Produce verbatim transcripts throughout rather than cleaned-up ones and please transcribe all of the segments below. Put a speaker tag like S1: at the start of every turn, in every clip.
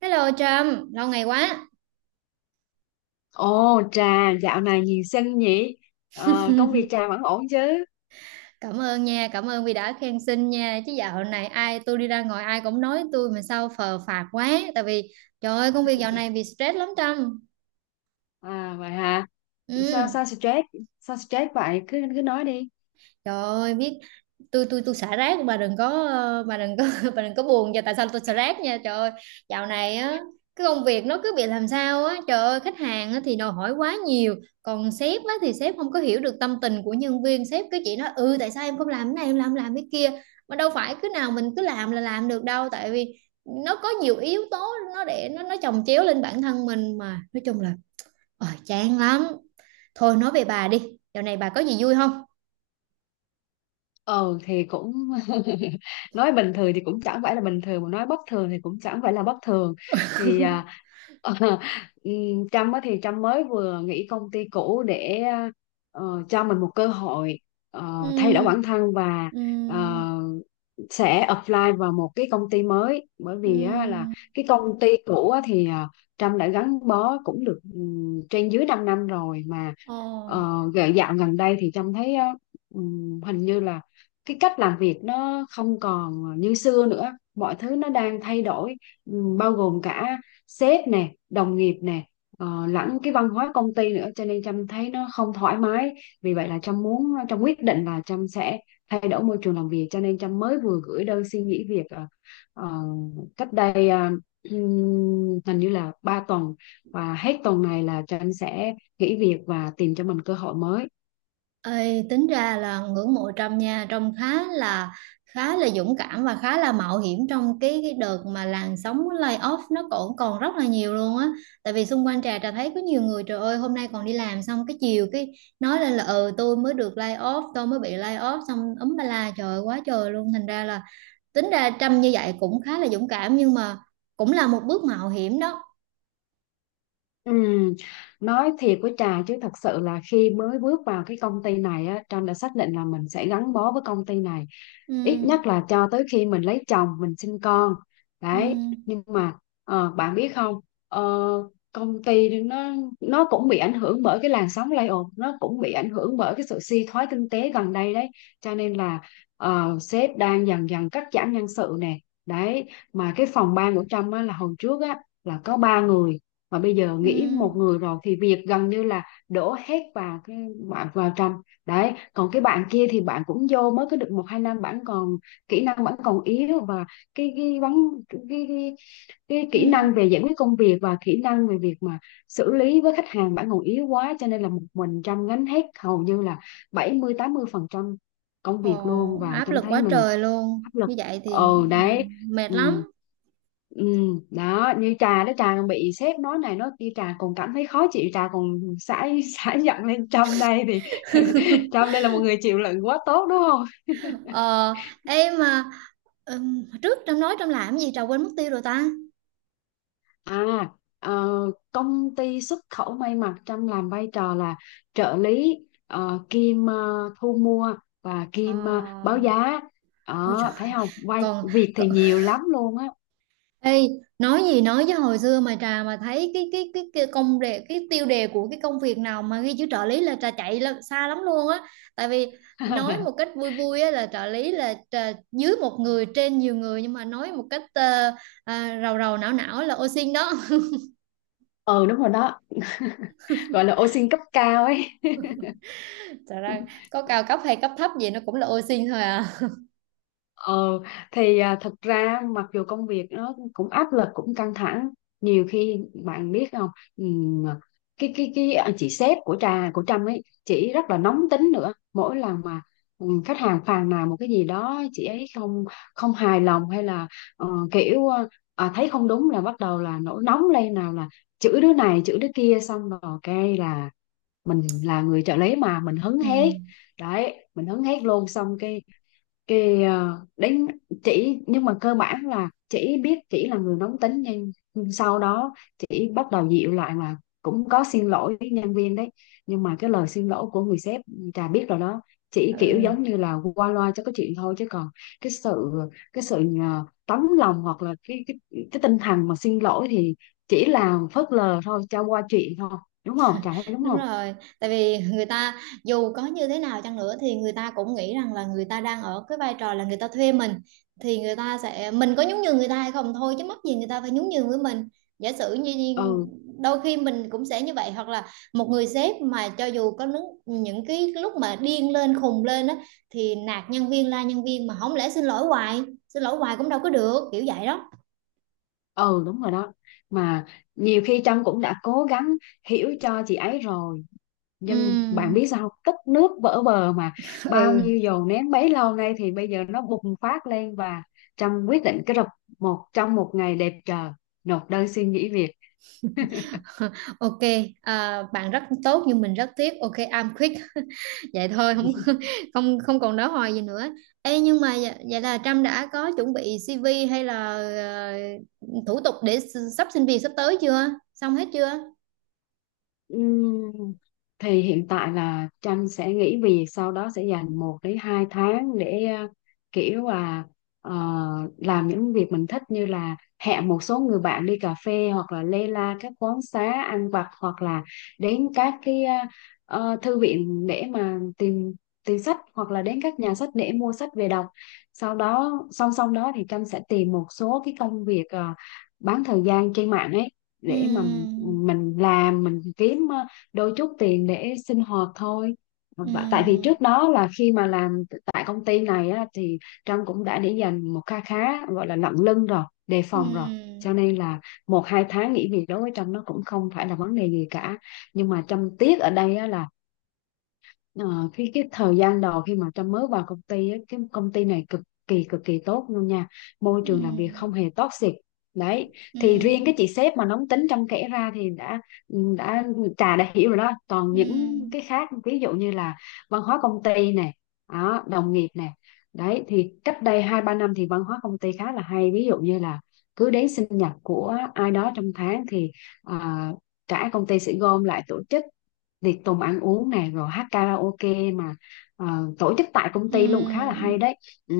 S1: Hello Trâm, lâu ngày quá.
S2: Ồ, Trà dạo này nhiều sân nhỉ. Ờ, công việc Trà vẫn ổn chứ?
S1: Cảm ơn nha, cảm ơn vì đã khen xinh nha. Chứ dạo này ai tôi đi ra ngoài ai cũng nói tôi mà sao phờ phạc quá. Tại vì trời ơi công việc dạo này bị stress lắm Trâm.
S2: À vậy hả?
S1: Ừ,
S2: Sao sao stress? Sao stress vậy? Cứ cứ nói đi.
S1: trời ơi biết tôi tôi tôi xả rác bà đừng có ờ, bà đừng có bà đừng có buồn cho tại sao tôi xả rác nha trời ơi dạo này á, cái công việc nó cứ bị làm sao á, trời ơi khách hàng á, thì đòi hỏi quá nhiều. Còn sếp á, thì sếp không có hiểu được tâm tình của nhân viên, sếp cứ chỉ nói ừ tại sao em không làm cái này em làm làm cái kia, mà đâu phải cứ nào mình cứ làm là làm được đâu. Tại vì nó có nhiều yếu tố, nó để nó nó chồng chéo lên bản thân mình, mà nói chung là ờ chán lắm. Thôi nói về bà đi, dạo này bà có gì vui không?
S2: Ừ thì cũng nói bình thường thì cũng chẳng phải là bình thường, mà nói bất thường thì cũng chẳng phải là bất thường. thì à, ờ, ừm, Trâm á thì Trâm mới vừa nghỉ công ty cũ để ờ, cho mình một cơ hội ờ, thay đổi bản
S1: Ừ,
S2: thân và
S1: ừ,
S2: ờ, sẽ apply vào một cái công ty mới, bởi vì á, là
S1: ừm.
S2: cái công ty cũ á, thì à, Trâm đã gắn bó cũng được ừm, trên dưới 5 năm rồi. Mà
S1: Ồ.
S2: uh, dạo gần đây thì Trâm thấy á, ừm, hình như là cái cách làm việc nó không còn như xưa nữa, mọi thứ nó đang thay đổi, ừm, bao gồm cả sếp nè, đồng nghiệp nè, ờ, lẫn cái văn hóa công ty nữa, cho nên Trâm thấy nó không thoải mái. Vì vậy là Trâm muốn, Trâm quyết định là Trâm sẽ thay đổi môi trường làm việc, cho nên Trâm mới vừa gửi đơn xin nghỉ việc ờ, ờ, cách đây ờ, ừm, hình như là ba tuần, và hết tuần này là Trâm sẽ nghỉ việc và tìm cho mình cơ hội mới.
S1: Ê, tính ra là ngưỡng mộ Trâm nha, Trâm khá là khá là dũng cảm và khá là mạo hiểm trong cái, cái đợt mà làn sóng layoff nó còn còn rất là nhiều luôn á. Tại vì xung quanh Trà, Trà thấy có nhiều người, trời ơi hôm nay còn đi làm xong cái chiều cái nói lên là ừ tôi mới được layoff, tôi mới bị layoff xong ấm ba la trời ơi, quá trời luôn. Thành ra là tính ra Trâm như vậy cũng khá là dũng cảm, nhưng mà cũng là một bước mạo hiểm đó.
S2: Ừ, nói thiệt với Trà chứ, thật sự là khi mới bước vào cái công ty này á, Trâm đã xác định là mình sẽ gắn bó với công ty này ít
S1: Ừ,
S2: nhất là cho tới khi mình lấy chồng, mình sinh con.
S1: ừ,
S2: Đấy, nhưng mà ờ, bạn biết không, ờ, công ty nó nó cũng bị ảnh hưởng bởi cái làn sóng layoff, nó cũng bị ảnh hưởng bởi cái sự suy thoái kinh tế gần đây đấy. Cho nên là ờ, sếp đang dần dần cắt giảm nhân sự nè. Đấy, mà cái phòng ban của Trâm á, là hồi trước á là có ba người, mà bây giờ
S1: ừ,
S2: nghĩ một người rồi, thì việc gần như là đổ hết vào cái bạn vào Trâm. Đấy, còn cái bạn kia thì bạn cũng vô mới có được một hai năm, bạn còn kỹ năng vẫn còn yếu. Và cái cái vấn cái, cái, cái
S1: ừ.
S2: kỹ năng về giải quyết công việc và kỹ năng về việc mà xử lý với khách hàng bạn còn yếu quá, cho nên là một mình Trâm gánh hết, hầu như là bảy mươi tám mươi phần trăm công việc luôn,
S1: Ồ,
S2: và
S1: áp
S2: Trâm
S1: lực
S2: thấy
S1: quá
S2: mình
S1: trời luôn.
S2: áp lực.
S1: Như vậy thì
S2: Ừ
S1: ừ,
S2: đấy,
S1: mệt
S2: ừ.
S1: lắm.
S2: Ừ, đó, như trà đó, trà còn bị sếp nói này nói kia trà còn cảm thấy khó chịu, trà còn xả xả giận lên Trâm đây thì Trâm đây là một người chịu đựng quá tốt đúng không?
S1: Ờ, em mà ừm, trước Trâm nói Trâm làm gì Trà quên mất tiêu rồi ta.
S2: À, ờ, công ty xuất khẩu may mặc, Trâm làm vai trò là trợ lý, ờ, kiêm ờ, thu mua, và kiêm ờ, báo
S1: Ờ,
S2: giá.
S1: ôi
S2: Đó,
S1: trời,
S2: thấy không? Vai
S1: còn,
S2: việc
S1: còn
S2: thì nhiều lắm luôn á.
S1: ê, nói gì nói với hồi xưa mà Trà mà thấy cái cái cái, cái công đề, cái tiêu đề của cái công việc nào mà ghi chữ trợ lý là Trà chạy là xa lắm luôn á. Tại vì nói một cách vui vui á, là trợ lý là trà, dưới một người trên nhiều người, nhưng mà nói một cách ờ, à, rầu rầu não não là ô xin đó.
S2: Ừ đúng rồi đó. Gọi là ô xin cấp cao ấy.
S1: Thật ra có cao cấp hay cấp thấp gì nó cũng là ô sin thôi à.
S2: Ờ, thì à, thật ra mặc dù công việc nó cũng áp lực cũng căng thẳng, nhiều khi bạn biết không, ừm, à, cái cái cái à, chị sếp của trà, của Trâm ấy, chị rất là nóng tính nữa. Mỗi lần mà ừm, khách hàng phàn nàn một cái gì đó chị ấy không, không hài lòng, hay là ờ, kiểu ờ, à, thấy không đúng là bắt đầu là nổi nóng lên, nào là chửi đứa này chửi đứa kia, xong rồi cái là mình là người trợ lý mà mình hứng
S1: Ừ,
S2: hết. Đấy, mình hứng hết luôn. Xong cái cái ờ, đến chỉ, nhưng mà cơ bản là chỉ biết chỉ là người nóng tính, nhưng nhưng sau đó chỉ bắt đầu dịu lại là cũng có xin lỗi với nhân viên đấy. Nhưng mà cái lời xin lỗi của người sếp, trà biết rồi đó, chỉ kiểu
S1: ừ,
S2: giống như là qua loa cho cái chuyện thôi, chứ còn cái sự cái sự ờ, tấm lòng, hoặc là cái cái cái tinh thần mà xin lỗi thì chỉ là phớt lờ thôi, cho qua chuyện thôi, đúng không, trà thấy đúng
S1: đúng
S2: không?
S1: rồi. Tại vì người ta dù có như thế nào chăng nữa thì người ta cũng nghĩ rằng là người ta đang ở cái vai trò là người ta thuê mình, thì người ta sẽ mình có nhún nhường người ta hay không thôi, chứ mắc gì người ta phải nhún nhường với mình. Giả sử như như
S2: Ừ
S1: đôi khi mình cũng sẽ như vậy, hoặc là một người sếp mà cho dù có những, những cái lúc mà điên lên khùng lên á, thì nạt nhân viên la nhân viên mà không lẽ xin lỗi hoài, xin lỗi hoài cũng đâu có được, kiểu vậy đó.
S2: ừ, đúng rồi đó. Mà nhiều khi Trâm cũng đã cố gắng hiểu cho chị ấy rồi, nhưng bạn biết
S1: Ừ,
S2: sao không? Tích nước vỡ bờ mà. Bao
S1: ừ.
S2: nhiêu dồn nén bấy lâu nay thì bây giờ nó bùng phát lên, và Trâm quyết định cái rập một trong một ngày đẹp trời nộp đơn xin nghỉ việc.
S1: OK, à, bạn rất tốt nhưng mình rất tiếc, OK I'm quick. Vậy thôi không không không còn nói hoài gì nữa. Ê, nhưng mà vậy, vậy là Trâm đã có chuẩn bị xê vê hay là ờ, thủ tục để s- sắp xin việc sắp tới chưa, xong hết chưa?
S2: Ừm, thì hiện tại là Tranh sẽ nghỉ việc, sau đó sẽ dành một đến hai tháng để ờ, kiểu là ờ, làm những việc mình thích, như là hẹn một số người bạn đi cà phê, hoặc là lê la các quán xá ăn vặt, hoặc là đến các cái ờ, ờ, thư viện để mà tìm tìm sách, hoặc là đến các nhà sách để mua sách về đọc. Sau đó song song đó thì Tranh sẽ tìm một số cái công việc ờ, bán thời gian trên mạng ấy, để mà
S1: Ừm,
S2: mình làm mình kiếm ờ, đôi chút tiền để sinh hoạt thôi. Và tại vì
S1: ừm,
S2: trước đó là khi mà làm tại công ty này á, thì Trâm cũng đã để dành một kha khá gọi là lận lưng rồi, đề phòng rồi, cho
S1: ừm,
S2: nên là một hai tháng nghỉ việc đối với Trâm nó cũng không phải là vấn đề gì cả. Nhưng mà Trâm tiếc ở đây á, là Ờ, cái cái thời gian đầu khi mà Trâm mới vào công ty á, cái công ty này cực kỳ cực kỳ tốt luôn nha, môi trường làm việc
S1: ừm,
S2: không hề toxic. Đấy, thì riêng
S1: ừm,
S2: cái chị sếp mà nóng tính Trâm kể ra thì đã đã trà đã hiểu rồi đó. Còn những
S1: ừm,
S2: cái khác, ví dụ như là văn hóa công ty này, đó, đồng nghiệp này. Đấy, thì cách đây hai ba năm thì văn hóa công ty khá là hay. Ví dụ như là cứ đến sinh nhật của ai đó trong tháng thì à, cả công ty sẽ gom lại tổ chức tiệc tùng ăn uống này, rồi hát karaoke mà ờ, tổ chức tại công ty luôn, khá là hay
S1: ừm,
S2: đấy. Ừ.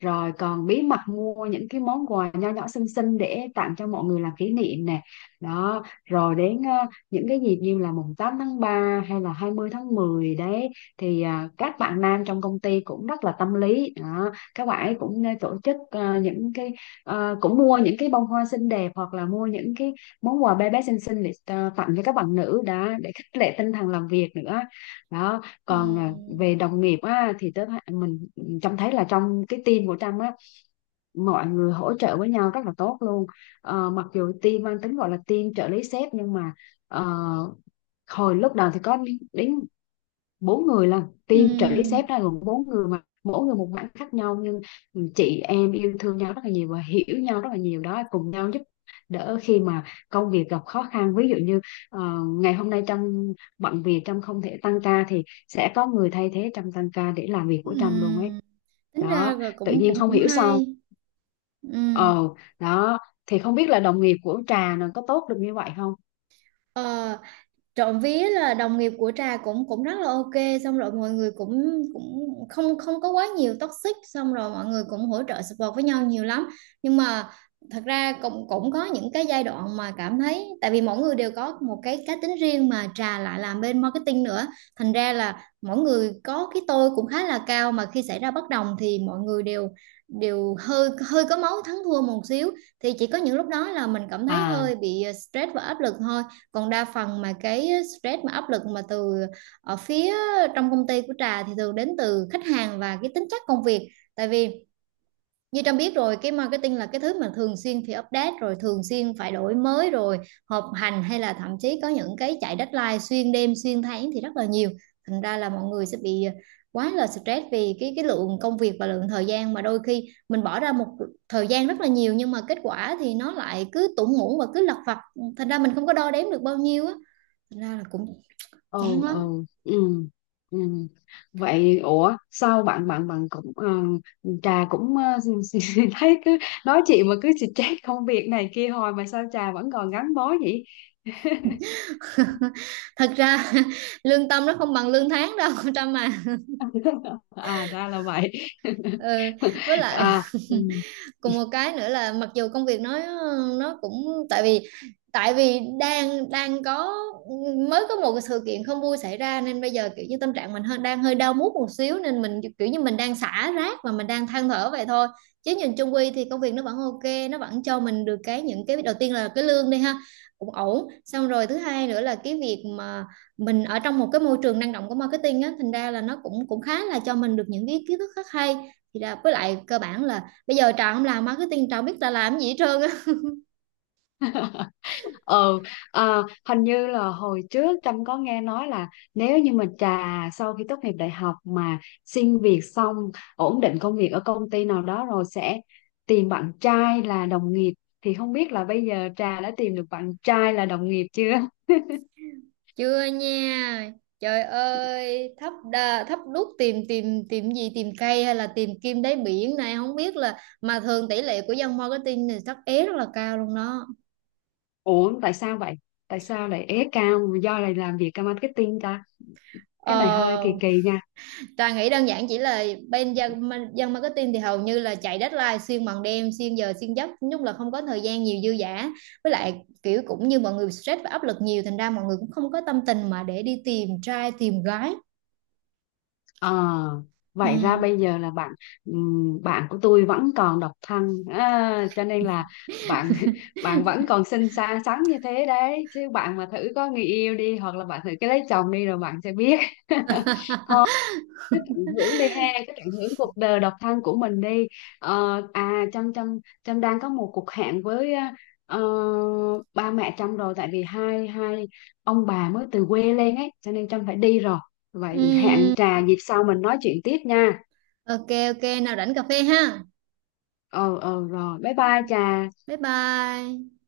S2: Rồi còn bí mật mua những cái món quà nho nhỏ xinh xinh để tặng cho mọi người làm kỷ niệm nè. Đó, rồi đến ờ, những cái dịp như là mùng tám tháng ba hay là hai mươi tháng mười đấy, thì à, các bạn nam trong công ty cũng rất là tâm lý đó. Các bạn ấy cũng nên tổ chức ờ, những cái ờ, cũng mua những cái bông hoa xinh đẹp, hoặc là mua những cái món quà bé bé xinh xinh để ờ, tặng cho các bạn nữ đã, để khích lệ tinh thần làm việc nữa. Đó, còn à, về
S1: ừm,
S2: đồng nghiệp á, thì tớ thấy- mình trông thấy là trong cái team của Trâm á, mọi người hỗ trợ với nhau rất là tốt luôn. Ờ, mặc dù team mang tính gọi là team trợ lý sếp, nhưng mà ờ, hồi lúc đầu thì có đến bốn người lần, team trợ lý
S1: ừm,
S2: sếp ra gồm bốn người mà mỗi người một mảng khác nhau, nhưng chị em yêu thương nhau rất là nhiều và hiểu nhau rất là nhiều đó, cùng nhau giúp đỡ khi mà công việc gặp khó khăn. Ví dụ như ờ, ngày hôm nay Trâm bận việc, Trâm không thể tăng ca thì sẽ có người thay thế Trâm tăng ca để làm việc của Trâm luôn ấy.
S1: ừm. Tính ra
S2: Đó,
S1: là
S2: tự
S1: cũng
S2: nhiên
S1: cũng
S2: không
S1: cũng
S2: hiểu sao
S1: hay. Ừm.
S2: ờ đó, thì không biết là đồng nghiệp của Trà nó có tốt được như vậy không.
S1: Ờ, trộm vía là đồng nghiệp của Trà cũng cũng rất là OK, xong rồi mọi người cũng cũng không không có quá nhiều toxic, xong rồi mọi người cũng hỗ trợ support với nhau nhiều lắm. Nhưng mà thật ra cũng cũng có những cái giai đoạn mà cảm thấy tại vì mỗi người đều có một cái cá tính riêng, mà Trà lại làm bên marketing nữa, thành ra là mỗi người có cái tôi cũng khá là cao, mà khi xảy ra bất đồng thì mọi người đều đều hơi hơi có máu thắng thua một xíu. Thì chỉ có những lúc đó là mình cảm thấy
S2: À
S1: hơi bị ờ, stress và áp lực thôi. Còn đa phần mà cái stress mà áp lực mà từ ở phía trong công ty của Trà thì thường đến từ khách hàng và cái tính chất công việc. Tại vì như Trâm biết rồi, cái marketing là cái thứ mà thường xuyên phải update rồi thường xuyên phải đổi mới rồi họp hành, hay là thậm chí có những cái chạy deadline xuyên đêm xuyên tháng thì rất là nhiều. Thành ra là mọi người sẽ bị quá là stress vì cái cái lượng công việc và lượng thời gian mà đôi khi mình bỏ ra một thời gian rất là nhiều nhưng mà kết quả thì nó lại cứ tủng muỗng và cứ lặt vặt, thành ra mình không có đo đếm được bao nhiêu á. Thật ra là cũng chán
S2: ừ
S1: lắm.
S2: ừ ừ ừ, vậy ủa sao bạn bạn bạn cũng ờ, trà cũng ờ, thấy cứ nói chuyện mà cứ stress công việc này kia, hồi mà sao trà vẫn còn gắn bó vậy?
S1: Thật ra lương tâm nó không bằng lương tháng đâu con Trâm à.
S2: À ra là vậy.
S1: Ừ, với lại
S2: À, ừ.
S1: còn một cái nữa là mặc dù công việc nó nó cũng tại vì tại vì đang đang có mới có một cái sự kiện không vui xảy ra, nên bây giờ kiểu như tâm trạng mình hơi đang hơi đau mút một xíu, nên mình kiểu như mình đang xả rác và mình đang than thở vậy thôi. Chứ nhìn chung quy thì công việc nó vẫn OK, nó vẫn cho mình được cái những cái đầu tiên là cái lương đi ha, cũng ổn. Xong rồi thứ hai nữa là cái việc mà mình ở trong một cái môi trường năng động của marketing á, thành ra là nó cũng cũng khá là cho mình được những cái kiến thức rất hay. Thì là với lại cơ bản là bây giờ Trà không làm marketing Trà không biết Trà làm gì hết trơn á.
S2: Ừ, à, hình như là hồi trước Trâm có nghe nói là nếu như mà Trà sau khi tốt nghiệp đại học mà xin việc xong, ổn định công việc ở công ty nào đó rồi sẽ tìm bạn trai là đồng nghiệp, thì không biết là bây giờ Trà đã tìm được bạn trai là đồng nghiệp chưa?
S1: Chưa nha, trời ơi thấp đa, thấp đút tìm tìm tìm gì, tìm cây hay là tìm kim đáy biển này không biết là, mà thường tỷ lệ của dân marketing thì thất é rất là cao luôn đó.
S2: Ủa tại sao vậy? Tại sao lại ế cao do lại làm việc marketing ta? Cái này hơi kỳ
S1: Ờ,
S2: kỳ nha.
S1: Trà nghĩ đơn giản chỉ là bên dân, ma- dân marketing thì hầu như là chạy deadline xuyên bằng đêm xuyên giờ xuyên giấc lúc, là không có thời gian nhiều dư dả. Với lại kiểu cũng như mọi người stress và áp lực nhiều, thành ra mọi người cũng không có tâm tình mà để đi tìm trai tìm gái.
S2: Ờ, vậy ra
S1: Ừ.
S2: bây giờ là bạn, ừm, bạn của tôi vẫn còn độc thân à, cho nên là bạn bạn vẫn còn xinh xắn xắn như thế đấy. Chứ bạn mà thử có người yêu đi, hoặc là bạn thử cái lấy chồng đi rồi bạn sẽ biết. Thôi cứ tận hưởng đi ha, cứ tận hưởng cuộc đời độc thân của mình đi. Ờ, à Trâm Trâm Trâm đang có một cuộc hẹn với ờ, ba mẹ Trâm rồi, tại vì hai hai ông bà mới từ quê lên ấy, cho nên Trâm phải đi rồi. Vậy
S1: Ừm,
S2: hẹn trà dịp sau mình nói chuyện tiếp nha.
S1: OK, OK nào rảnh cà phê ha,
S2: Ờ ờ, rồi bye bye Trà.
S1: bye bye.